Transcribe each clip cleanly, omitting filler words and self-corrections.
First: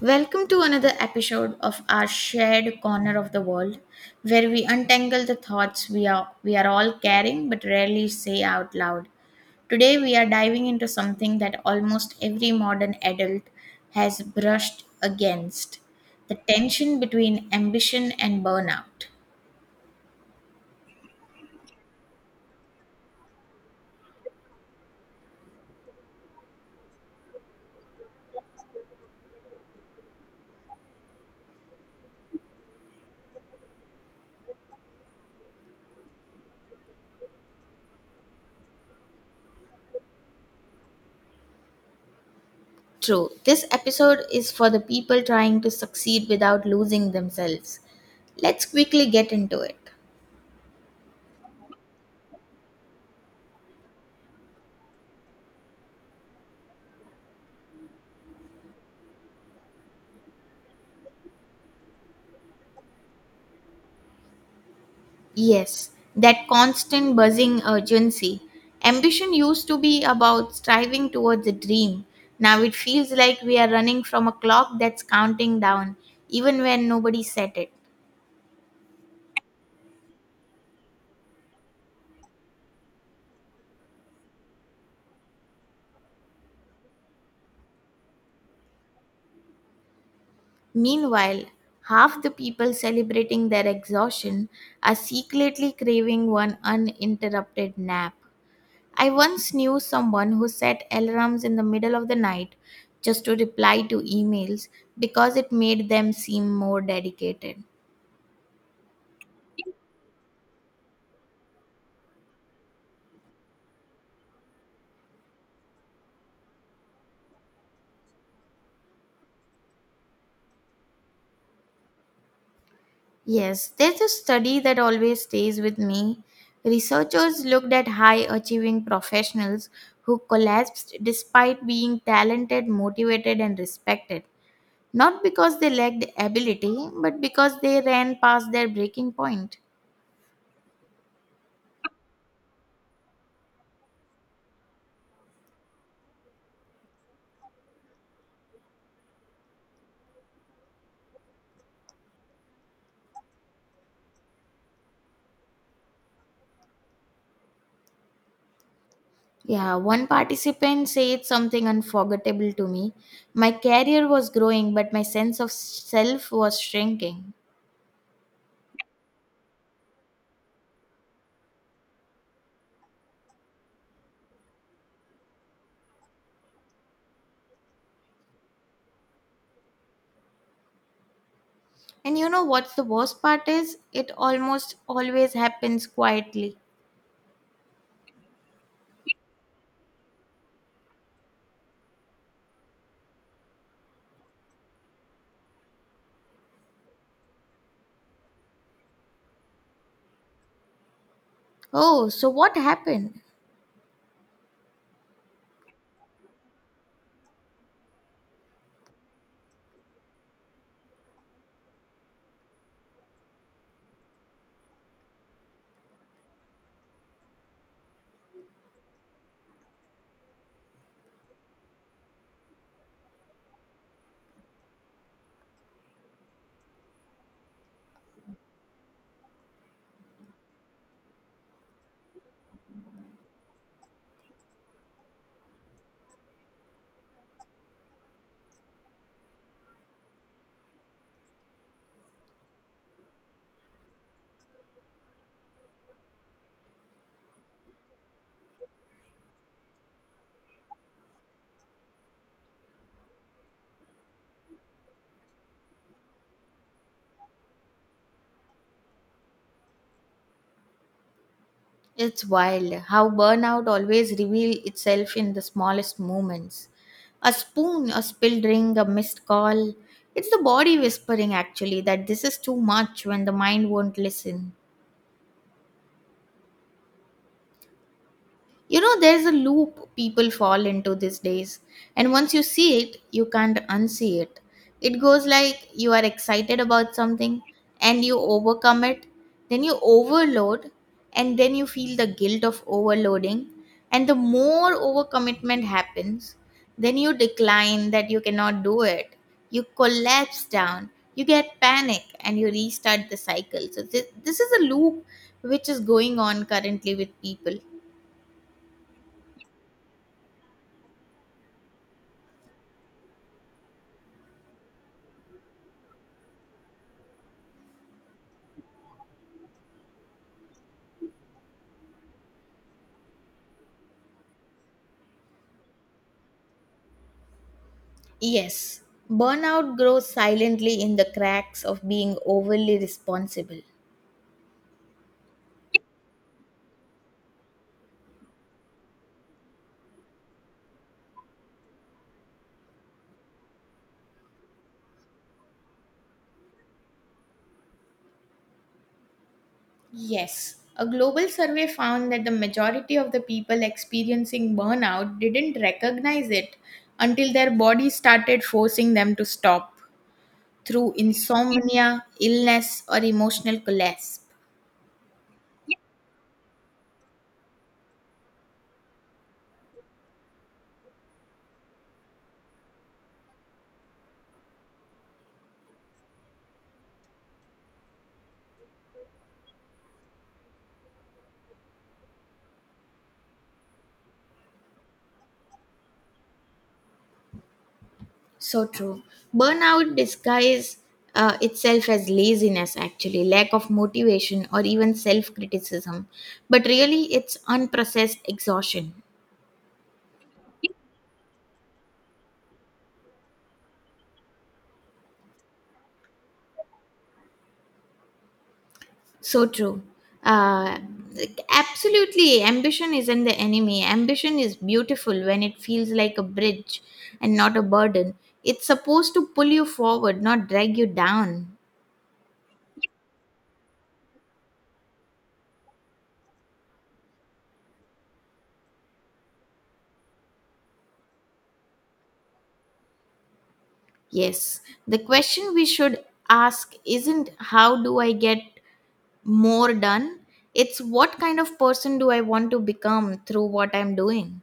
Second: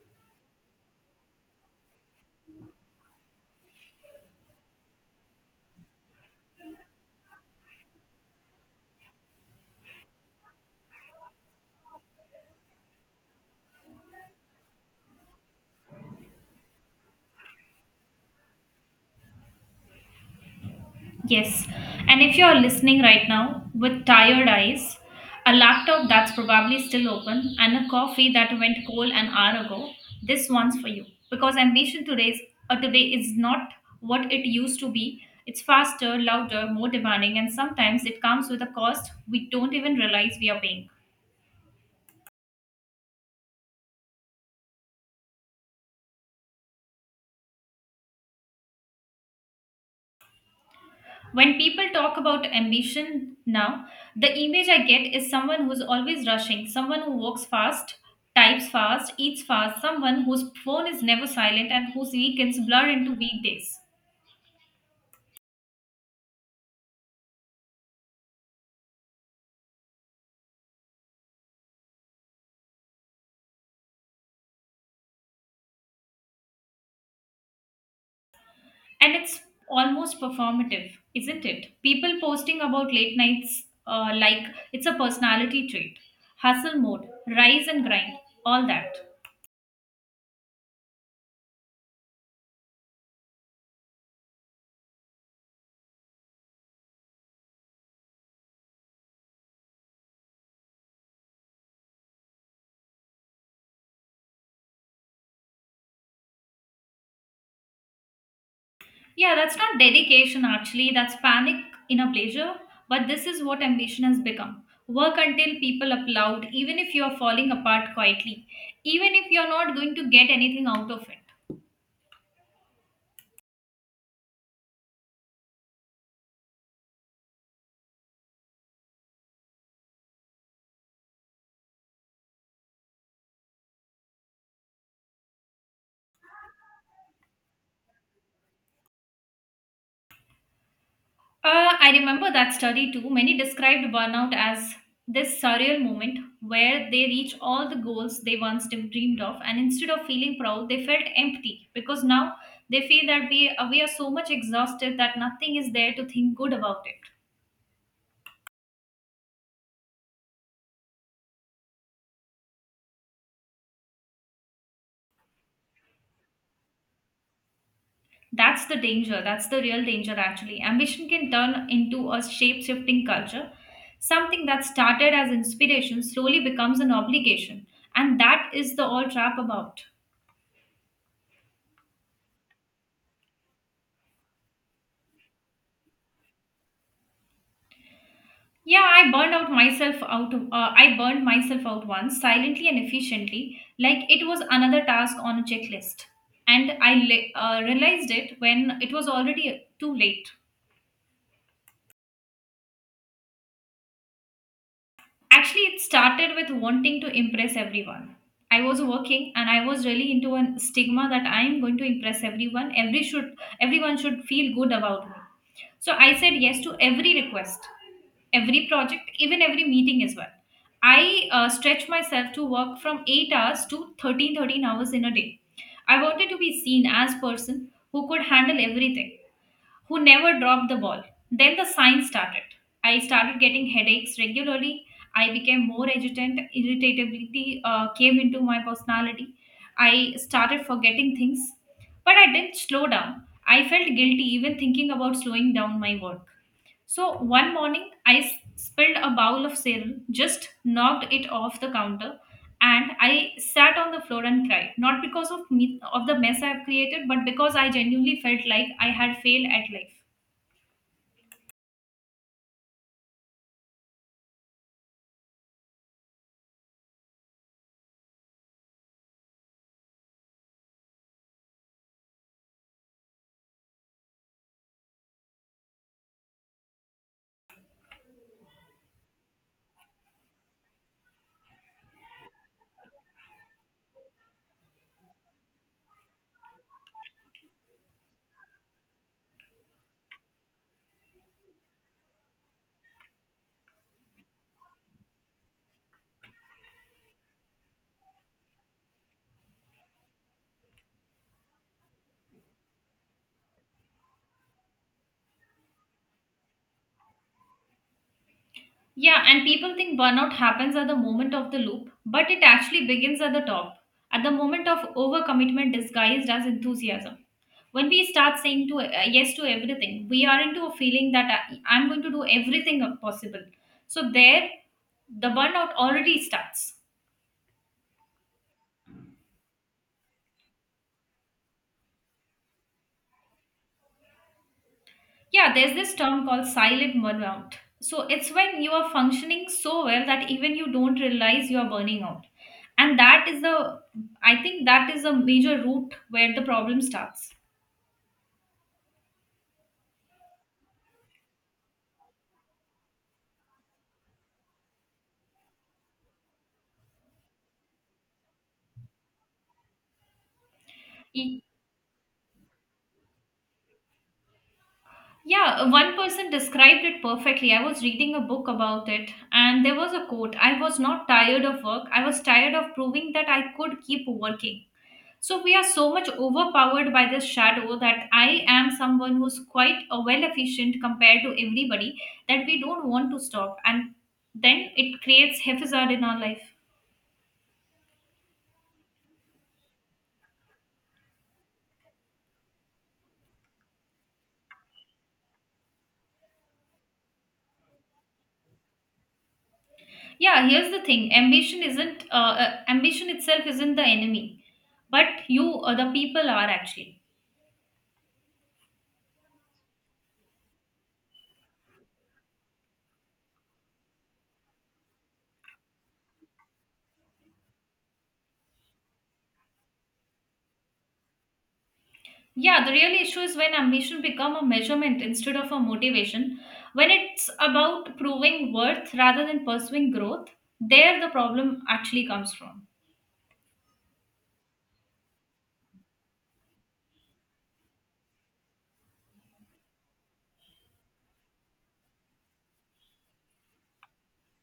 Welcome to another episode of our shared corner of the world where we untangle the thoughts we are all carrying but rarely say out loud. Today we are diving into something that almost every modern adult has brushed against, the tension between ambition and burnout. Yes, and if you're listening right now with tired eyes, a laptop that's probably still open, and a coffee that went cold an hour ago, this one's for you. Because ambition today is not what it used to be. It's faster, louder, more demanding, and sometimes it comes with a cost we don't even realize we are paying. True. This episode is for the people trying to succeed without losing themselves. Let's quickly get into it. When people talk about ambition now, the image I get is someone who's always rushing, someone who walks fast, types fast, eats fast, someone whose phone is never silent and whose weekends blur into weekdays. Yes, that constant buzzing urgency. Ambition used to be about striving towards a dream. Now it feels like we are running from a clock that's counting down, even when nobody set it. And it's almost performative, isn't it? People posting about late nights, like it's a personality trait, hustle mode, rise and grind, all that. Meanwhile, half the people celebrating their exhaustion are secretly craving one uninterrupted nap. I once knew someone who set alarms in the middle of the night just to reply to emails because it made them seem more dedicated. Yeah, that's not dedication actually, that's panic in a pleasure. But this is what ambition has become. Work until people applaud, even if you are falling apart quietly, even if you're not going to get anything out of it. Yes, there's a study that always stays with me. Researchers looked at high achieving professionals who collapsed despite being talented, motivated, and respected. Not because they lacked ability, but because they ran past their breaking point. I remember that study too. Many described burnout as this surreal moment where they reach all the goals they once dreamed of, and instead of feeling proud, they felt empty because now they feel that we are so much exhausted that nothing is there to think good about it. Yeah, one participant said something unforgettable to me. My career was growing, but my sense of self was shrinking. That's the danger. That's the real danger, actually. Ambition can turn into a shape shifting culture. Something that started as inspiration slowly becomes an obligation. And that is the all trap about. And you know what's the worst part is? It almost always happens quietly. Yeah, I burned out myself out. I burned myself out once, silently and efficiently, like it was another task on a checklist. And I realized it when it was already too late. Oh, so what happened? Actually, it started with wanting to impress everyone. I was working and I was really into a stigma that I am going to impress everyone. Everyone should feel good about me. So I said yes to every request, every project, even every meeting as well. I stretched myself to work from 8 hours to thirteen hours in a day. I wanted to be seen as person who could handle everything who never dropped the ball. Then the signs started. I started getting headaches regularly. I became more agitant. Irritability came into my personality. I started forgetting things, but I didn't slow down. I felt guilty even thinking about slowing down my work. So one morning, I spilled a bowl of cereal, just knocked it off the counter, and I sat on the floor and cried. Not because of me of the mess I have created, but because I genuinely felt like I had failed at life. It's wild how burnout always reveals itself in the smallest moments. A spoon, a spilled drink, a missed call. It's the body whispering actually that this is too much when the mind won't listen. You know, there's a loop people fall into these days, and once you see it, you can't unsee it. It goes like you are excited about something and you overcome it, then you overload, and then you feel the guilt of overloading. And the more overcommitment happens, then you decline that you cannot do it. You collapse down, you get panic, and you restart the cycle. So, this is a loop which is going on currently with people. Yeah, and people think burnout happens at the moment of the loop, but it actually begins at the top, at the moment of overcommitment disguised as enthusiasm. When we start saying to yes to everything, we are into a feeling that I'm going to do everything possible. So there, the burnout already starts. Yes, burnout grows silently in the cracks of being overly responsible. Yeah, there's this term called silent burnout. So it's when you are functioning so well that even you don't realize you are burning out. And that is the, I think that is a major root where the problem starts. Yes, a global survey found that the majority of the people experiencing burnout didn't recognize it until their body started forcing them to stop, through Y- insomnia, illness, or emotional collapse. Yeah, one person described it perfectly. I was reading a book about it, and there was a quote I was not tired of work, I was tired of proving that I could keep working. So we are so much overpowered by this shadow that I am someone who's quite a well efficient compared to everybody that we don't want to stop, and then it creates haphazard in our life. So true. Burnout disguises itself as laziness, actually, lack of motivation, or even self criticism. But really, it's unprocessed exhaustion. Yeah, here's the thing: ambition itself isn't the enemy, but you or the people are actually. So true. Uh, like, absolutely, ambition isn't the enemy. Ambition is beautiful when it feels like a bridge and not a burden. It's supposed to pull you forward, not drag you down. Yeah, the real issue is when ambition become a measurement instead of a motivation. When it's about proving worth rather than pursuing growth, there the problem actually comes from. Yes, the question we should ask isn't how do I get more done? It's what kind of person do I want to become through what I'm doing?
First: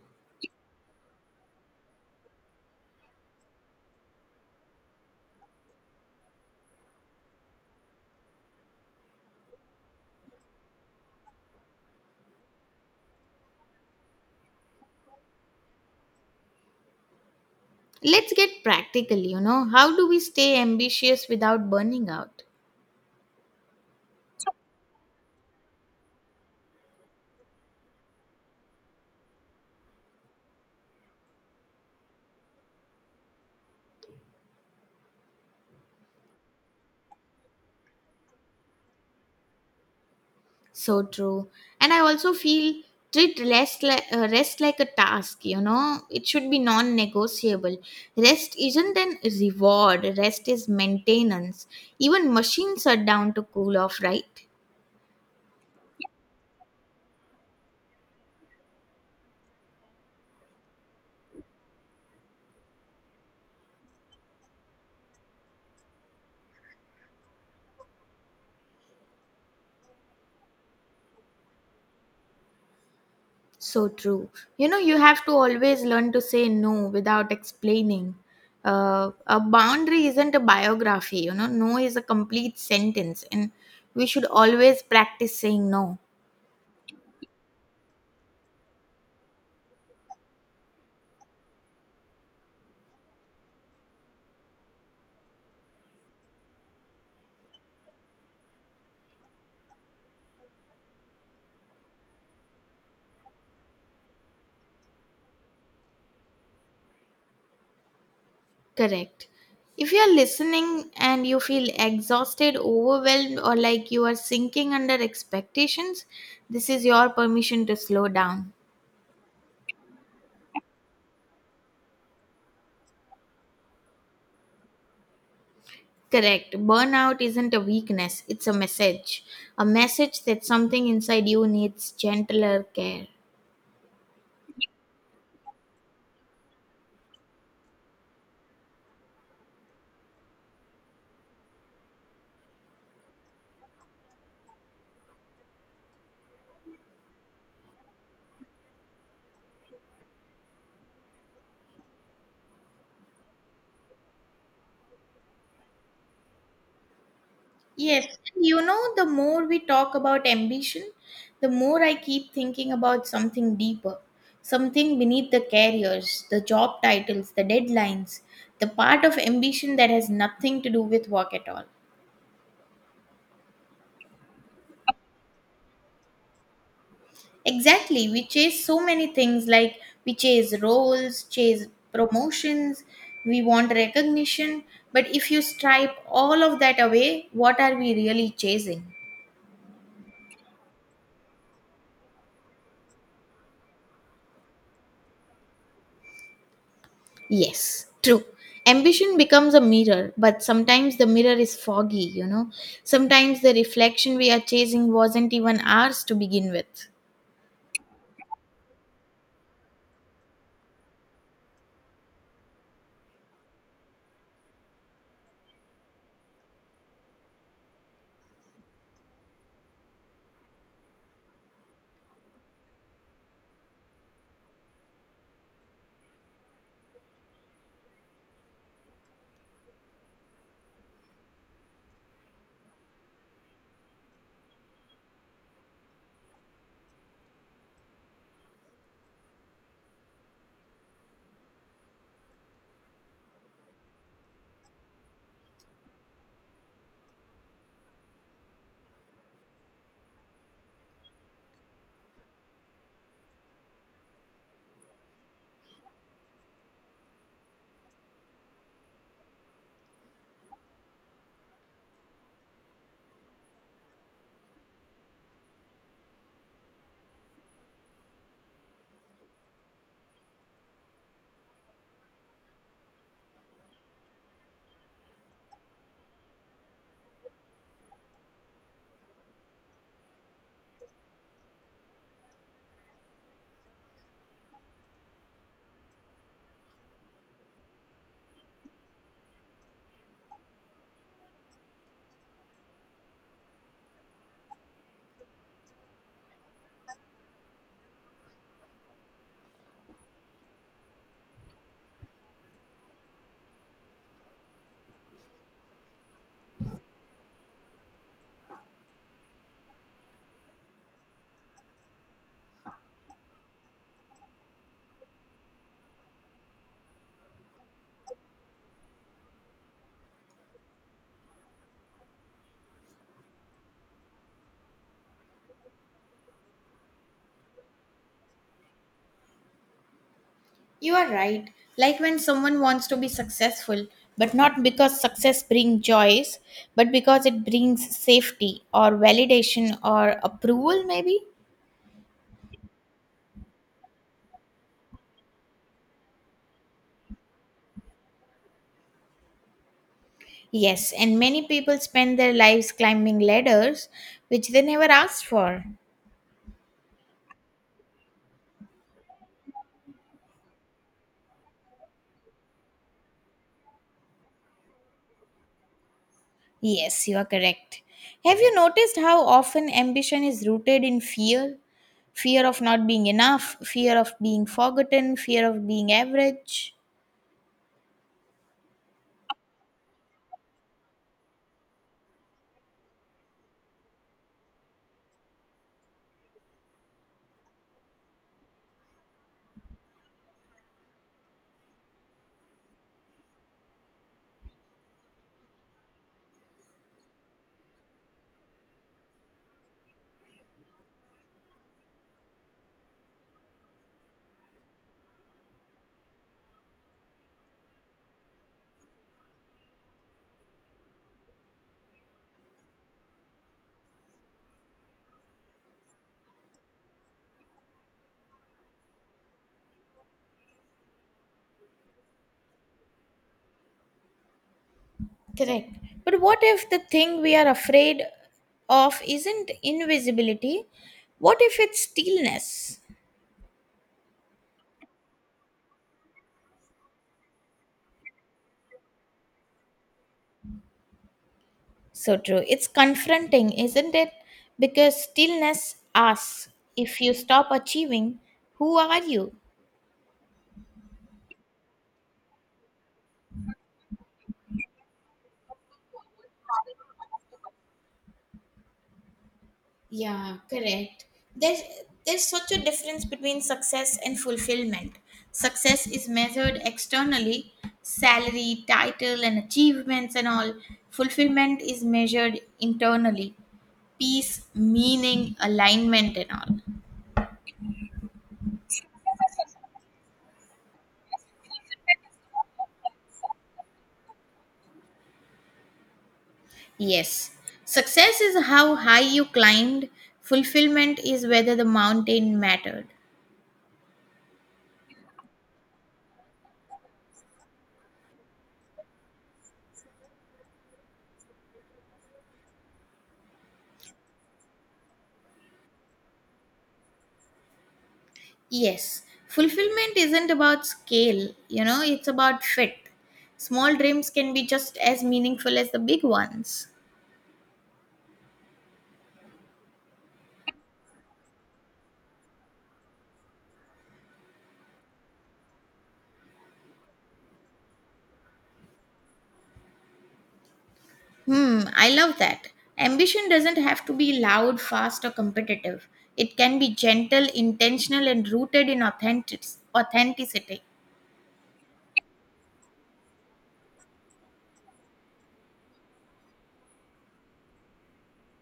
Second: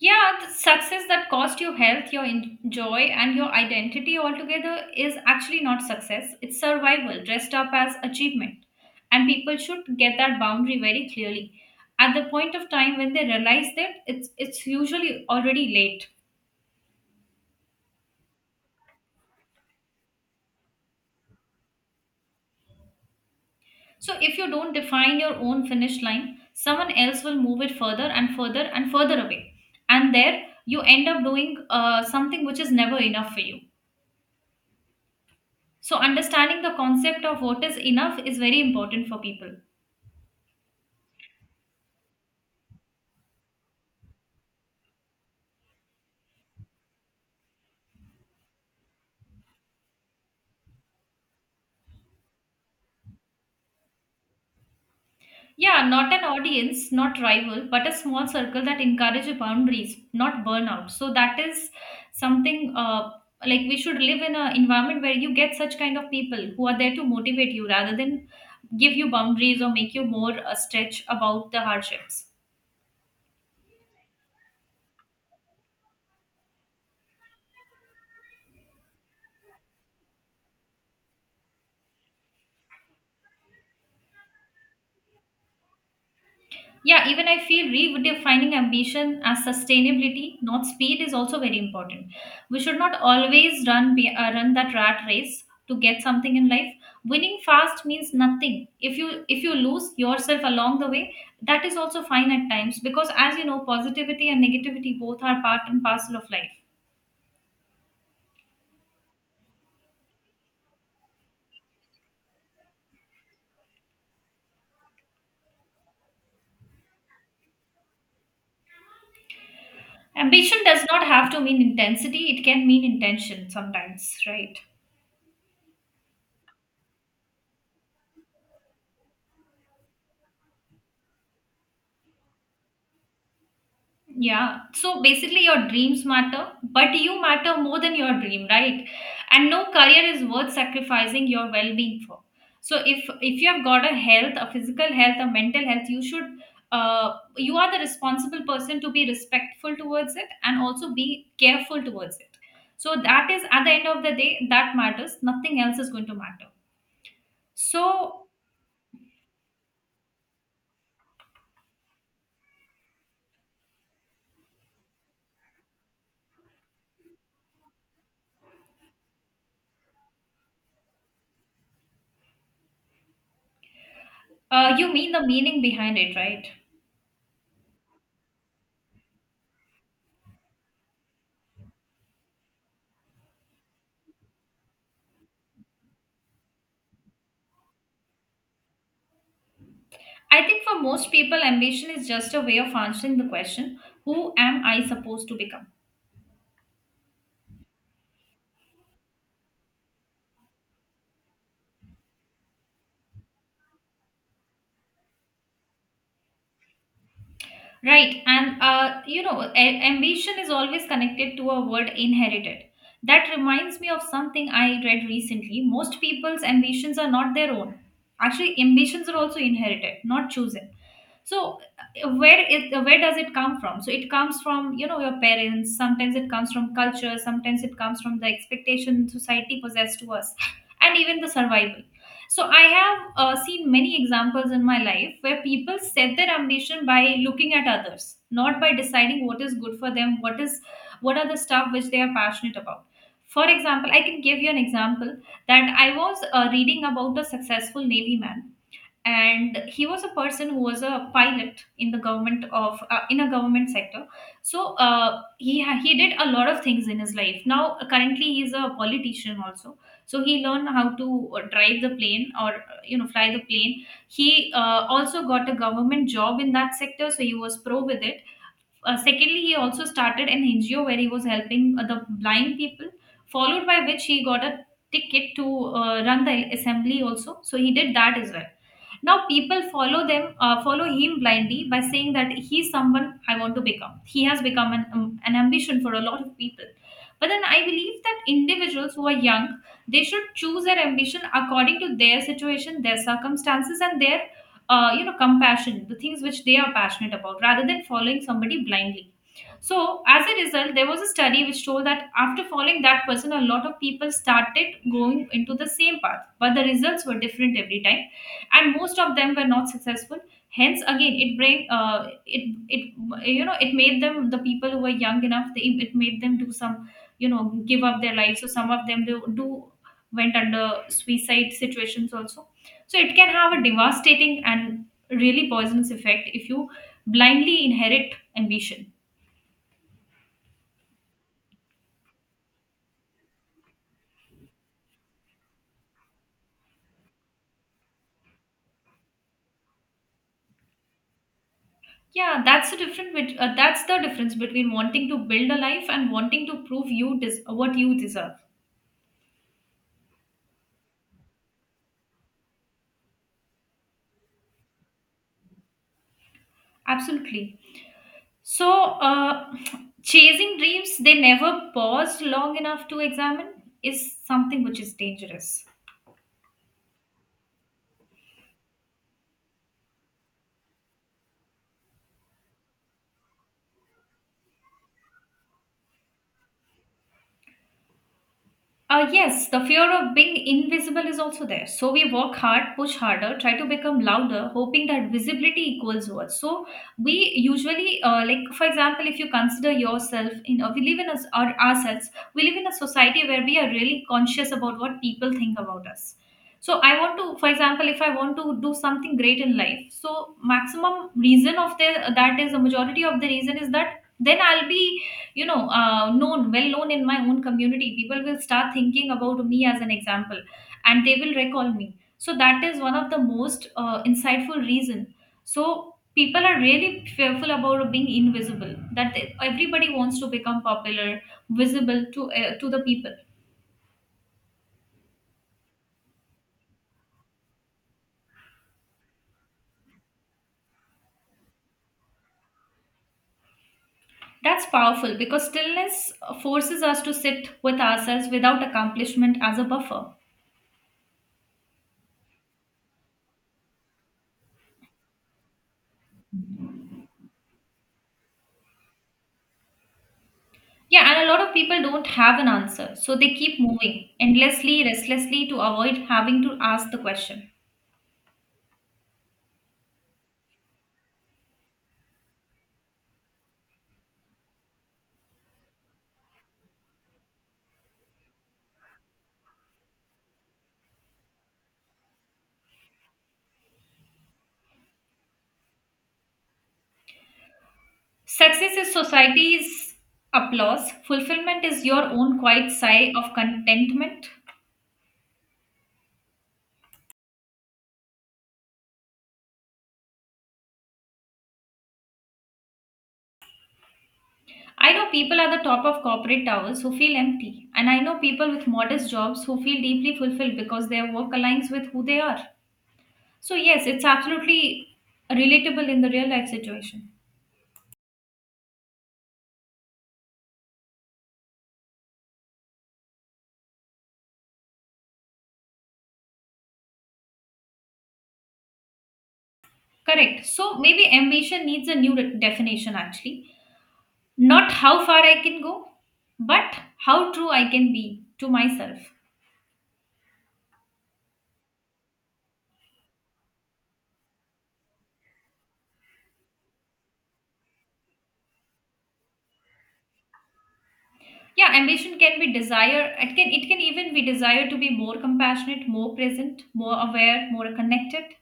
Yeah, the success that cost you health, your joy, and your identity altogether is actually not success. It's survival dressed up as achievement. And people should get that boundary very clearly. At the point of time when they realize that, it's usually already late. Let's get practical, you know. How do we stay ambitious without burning out? So if you don't define your own finish line, someone else will move it further and further and further away. And there you end up doing something which is never enough for you. So, understanding the concept of what is enough is very important for people. So true. And I also feel treat rest like a task, you know. It should be non negotiable. Rest isn't an reward, rest is maintenance. Even machines are down to cool off, right? Yeah, not an audience, not rival, but a small circle that encourages boundaries, not burnout. So, that is something like we should live in an environment where you get such kind of people who are there to motivate you rather than give you boundaries or make you more stretch about the hardships. So true. You know, you have to always learn to say no without explaining. A boundary isn't a biography, you know, no is a complete sentence, and we should always practice saying no. Yeah, even I feel redefining ambition as sustainability, not speed, is also very important. We should not always run that rat race to get something in life. Winning fast means nothing. If you lose yourself along the way, that is also fine at times because as you know, positivity and negativity both are part and parcel of life. Correct. If you're listening and you feel exhausted, overwhelmed, or like you are sinking under expectations, this is your permission to slow down. Ambition does not have to mean intensity; it can mean intention sometimes, right? Correct. Burnout isn't a weakness, it's a message. A message that something inside you needs gentler care. Yeah. So basically, your dreams matter, but you matter more than your dream, right? And no career is worth sacrificing your well-being for. So if you have got a health, a physical health, a mental health, you are the responsible person to be respectful towards it and also be careful towards it. So that is at the end of the day that matters. Nothing else is going to matter. Yes, So you know, the more we talk about ambition, the more I keep thinking about something deeper, something beneath the careers, the job titles, the deadlines, the part of ambition that has nothing to do with work at all. You mean the meaning behind it, right? Exactly, we chase so many things like we chase roles, chase promotions, we want recognition, but if you stripe all of that away, what are we really chasing? I think for most people, ambition is just a way of answering the question, who am I supposed to become? Yes, true. Ambition becomes a mirror, but sometimes the mirror is foggy, you know. Sometimes the reflection we are chasing wasn't even ours to begin with. Right. And, ambition is always connected to a word inherited. That reminds me of something I read recently. Most people's ambitions are not their own. Actually, ambitions are also inherited, not chosen. So where it where does it come from? So it comes from, you know, your parents. Sometimes it comes from culture. Sometimes it comes from the expectation society possessed to us, and even the survival. So I have seen many examples in my life where people set their ambition by looking at others, not by deciding what is good for them, what is what are the stuff which they are passionate about. For example, I can give you an example that I was reading about a successful navy man, and he was a person who was a pilot in the government of in a government sector. So he did a lot of things in his life. Now currently he's a politician also. So he learned how to drive the plane or fly the plane. He also got a government job in that sector, so he was pro with it. Secondly, he also started an NGO where he was helping the blind people, followed by which he got a ticket to run the assembly also. So he did that as well. Now people follow him blindly by saying that he's someone I want to become. He has become an ambition for a lot of people. But then I believe that individuals who are young, they should choose their ambition according to their situation, their circumstances, and their compassion, the things which they are passionate about, rather than following somebody blindly. So, as a result, there was a study which told that after following that person, a lot of people started going into the same path, but the results were different every time, and most of them were not successful. Hence, again, it bring it it you know it made them, the people who were young enough. It made them do some, give up their lives. So some of them do, do went under suicide situations also. So it can have a devastating and really poisonous effect if you blindly inherit ambition. You are right. Like when someone wants to be successful, but not because success brings joys, but because it brings safety or validation or approval, maybe? Yeah, that's that's the difference between wanting to build a life and wanting to prove what you deserve. Yes, and many people spend their lives climbing ladders which they never asked for. Absolutely. So, uh, chasing dreams they never paused long enough to examine is something which is dangerous. Yes, you are correct. Have you noticed how often ambition is rooted in fear? Fear of not being enough, fear of being forgotten, fear of being average. Yes, the fear of being invisible is also there. So we work hard, push harder, try to become louder, hoping that visibility equals worth. So we usually, like for example, if you consider yourself we live in us our ourselves. We live in a society where we are really conscious about what people think about us. So I want to, for example, if I want to do something great in life, so maximum reason of the that is the majority of the reason is that then I'll be known, well known in my own community. People will start thinking about me as an example and they will recall me. So that is one of the most insightful reason. So people are really fearful about being invisible, that everybody wants to become popular, visible to the people. Correct. But what if the thing we are afraid of isn't invisibility? What if it's stillness? That's powerful because stillness forces us to sit with ourselves without accomplishment as a buffer. So true. It's confronting, isn't it? Because stillness asks if you stop achieving, who are you? Yeah, and a lot of people don't have an answer, so they keep moving endlessly, restlessly to avoid having to ask the question. Yeah, correct. There's there's such a difference between success and fulfillment. Success is measured externally, salary, title, and achievements and all. Fulfillment is measured internally, peace, meaning, alignment and all. Success is society's applause, fulfillment is your own quiet sigh of contentment. Yes. Success is how high you climbed. Fulfillment is whether the mountain mattered. I know people at the top of corporate towers who feel empty, and I know people with modest jobs who feel deeply fulfilled because their work aligns with who they are. So, yes, it's absolutely relatable in the real life situation. Yes, fulfillment isn't about scale, you know, it's about fit. Small dreams can be just as meaningful as the big ones. Correct. So, maybe ambition needs a new definition, actually. Not how far I can go, but how true I can be to myself. Hmm, I love that. Ambition doesn't have to be loud, fast, or competitive. It can be gentle, intentional, and rooted in authenticity. Yeah, ambition can be desire. It can even be desire to be more compassionate, more present, more aware, more connected.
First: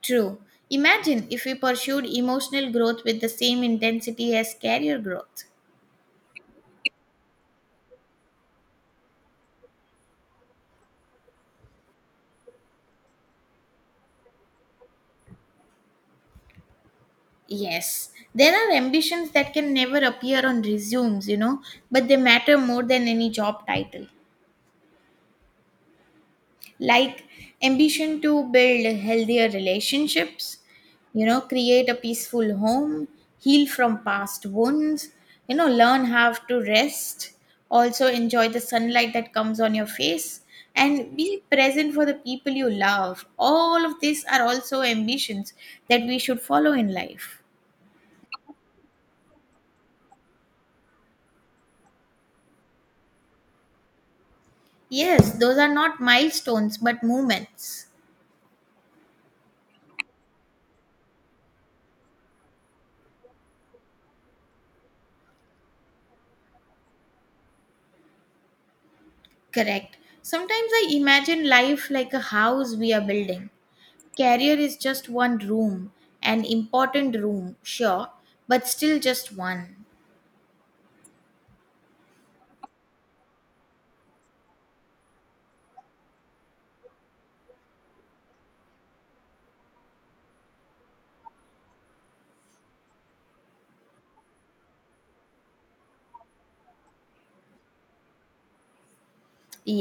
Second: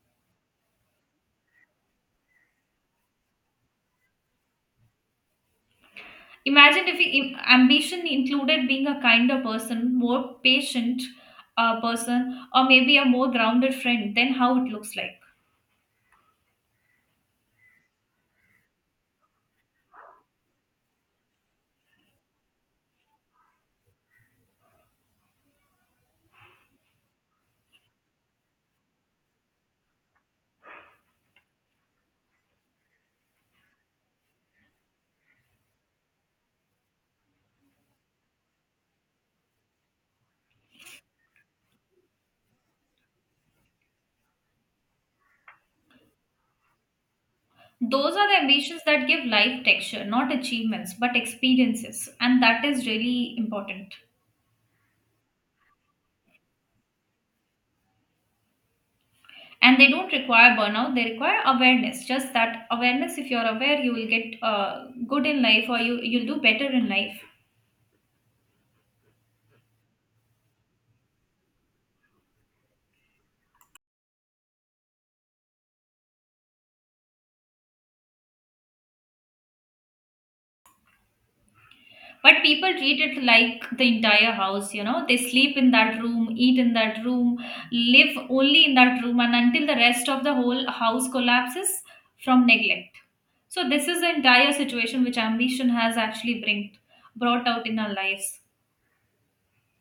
True. Imagine if we pursued emotional growth with the same intensity as career growth. Imagine if ambition included being a kinder person, more patient person, or maybe a more grounded friend. Then how it looks like. Yes, there are ambitions that can never appear on resumes, you know, but they matter more than any job title. Like ambition to build healthier relationships, you know, create a peaceful home, heal from past wounds, you know, learn how to rest, also enjoy the sunlight that comes on your face, and be present for the people you love. All of these are also ambitions that we should follow in life. Those are the ambitions that give life texture, not achievements, but experiences, and that is really important. Yes, those are not milestones but moments. And they don't require burnout, they require awareness. Just that awareness, if you're aware you will get good in life, or you'll do better in life. Correct. Sometimes I imagine life like a house we are building. Career is just one room, an important room, sure, but still just one. But people treat it like the entire house, you know, they sleep in that room, eat in that room, live only in that room, and until the rest of the whole house collapses from neglect. So this is the entire situation which ambition has brought out in our lives.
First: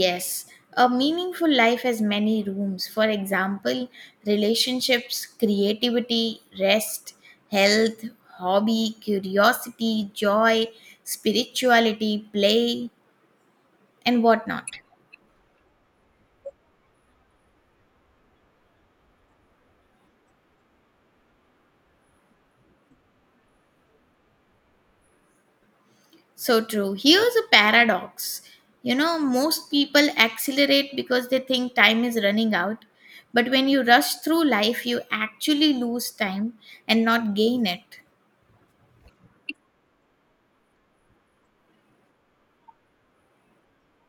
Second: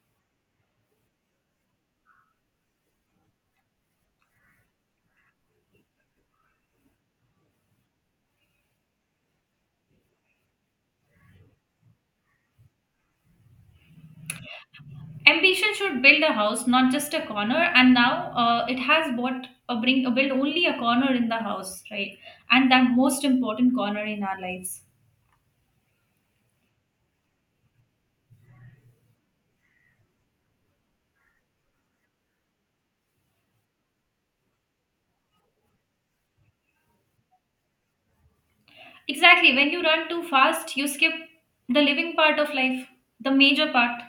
Yes, a meaningful life has many rooms. For example, relationships, creativity, rest, health, hobby, curiosity, joy, spirituality, play, and whatnot. Ambition should build a house, not just a corner. And now it has bought a bring a build only a corner in the house, right? And that most important corner in our lives. So true. Here's a paradox. You know, most people accelerate because they think time is running out. But when you rush through life, you actually lose time and not gain it. Exactly. When you run too fast, you skip the living part of life, the major part.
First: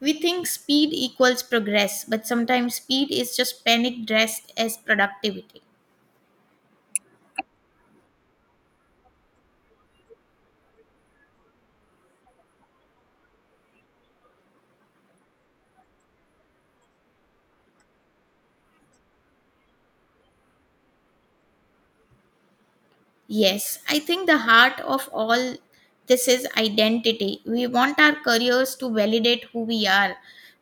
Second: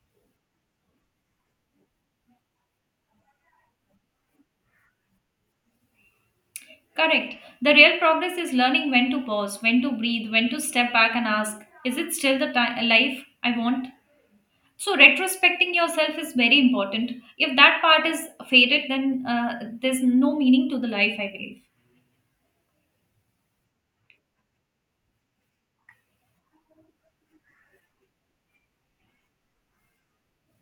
We think speed equals progress, but sometimes speed is just panic dressed as productivity. Correct. The real progress is learning when to pause, when to breathe, when to step back and ask, is it still the life I want? So retrospecting yourself is very important. If that part is faded, then there's no meaning to the life, I believe. Yes, I think the heart of all this is identity. We want our careers to validate who we are,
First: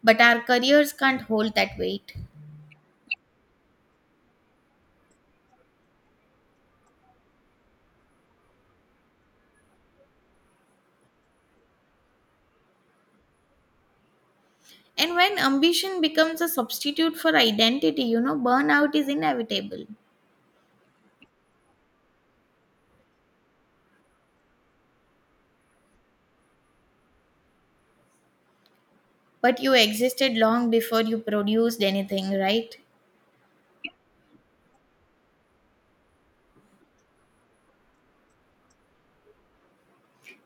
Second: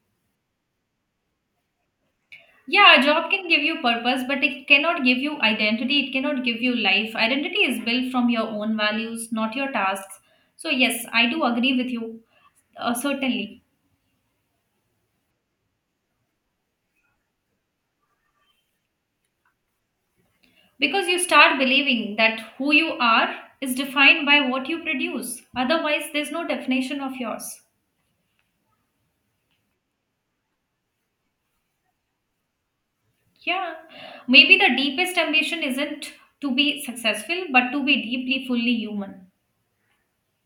but our careers can't hold that weight. Yeah, a job can give you purpose, but it cannot give you identity. It cannot give you life. Identity is built from your own values, not your tasks. So, yes, I do agree with you, certainly. And when ambition becomes a substitute for identity, you know, burnout is inevitable. Because you start believing that who you are is defined by what you produce. Otherwise, there's no definition of yours. But you existed long before you produced anything, right? Yeah. Maybe the deepest ambition isn't to be successful, but to be deeply, fully human.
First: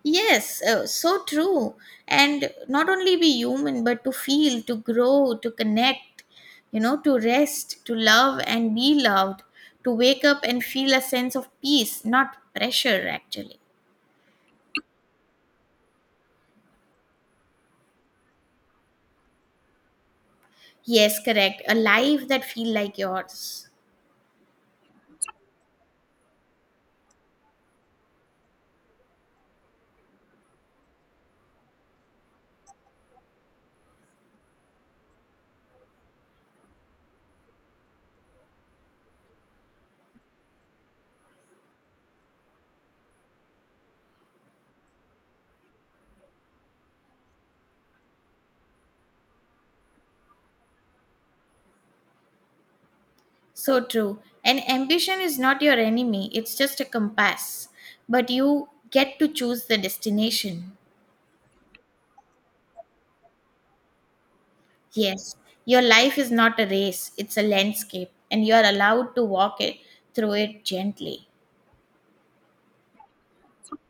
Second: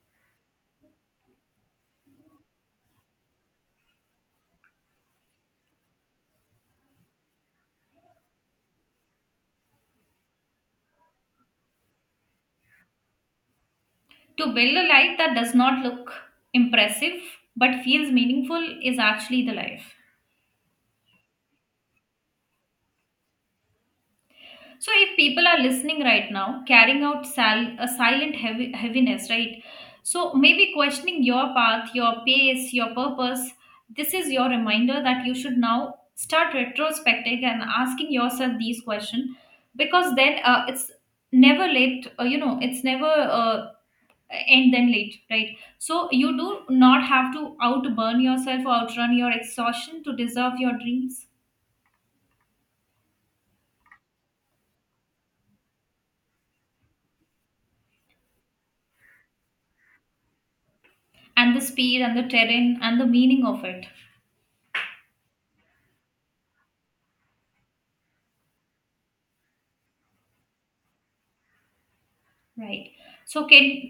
Yes, so true. And not only be human, but to feel, to grow, to connect, you know, to rest, to love and be loved, to wake up and feel a sense of peace, not pressure, actually. To build a life that does not look impressive but feels meaningful is actually the life. Yes, correct. A life that feel like yours. So, if people are listening right now, carrying out a heaviness, right? So, maybe questioning your path, your pace, your purpose, this is your reminder that you should now start retrospecting and asking yourself these questions. Because then it's never late, you know, it's never uh, end then late, right? So, you do not have to outburn yourself or outrun your exhaustion to deserve your dreams, So true. And ambition is not your enemy, it's just a compass. But you get to choose the destination. and the speed and the terrain and the meaning of it. Yes, your life is not a race, it's a landscape, and you are allowed to walk it through it gently. Right. So can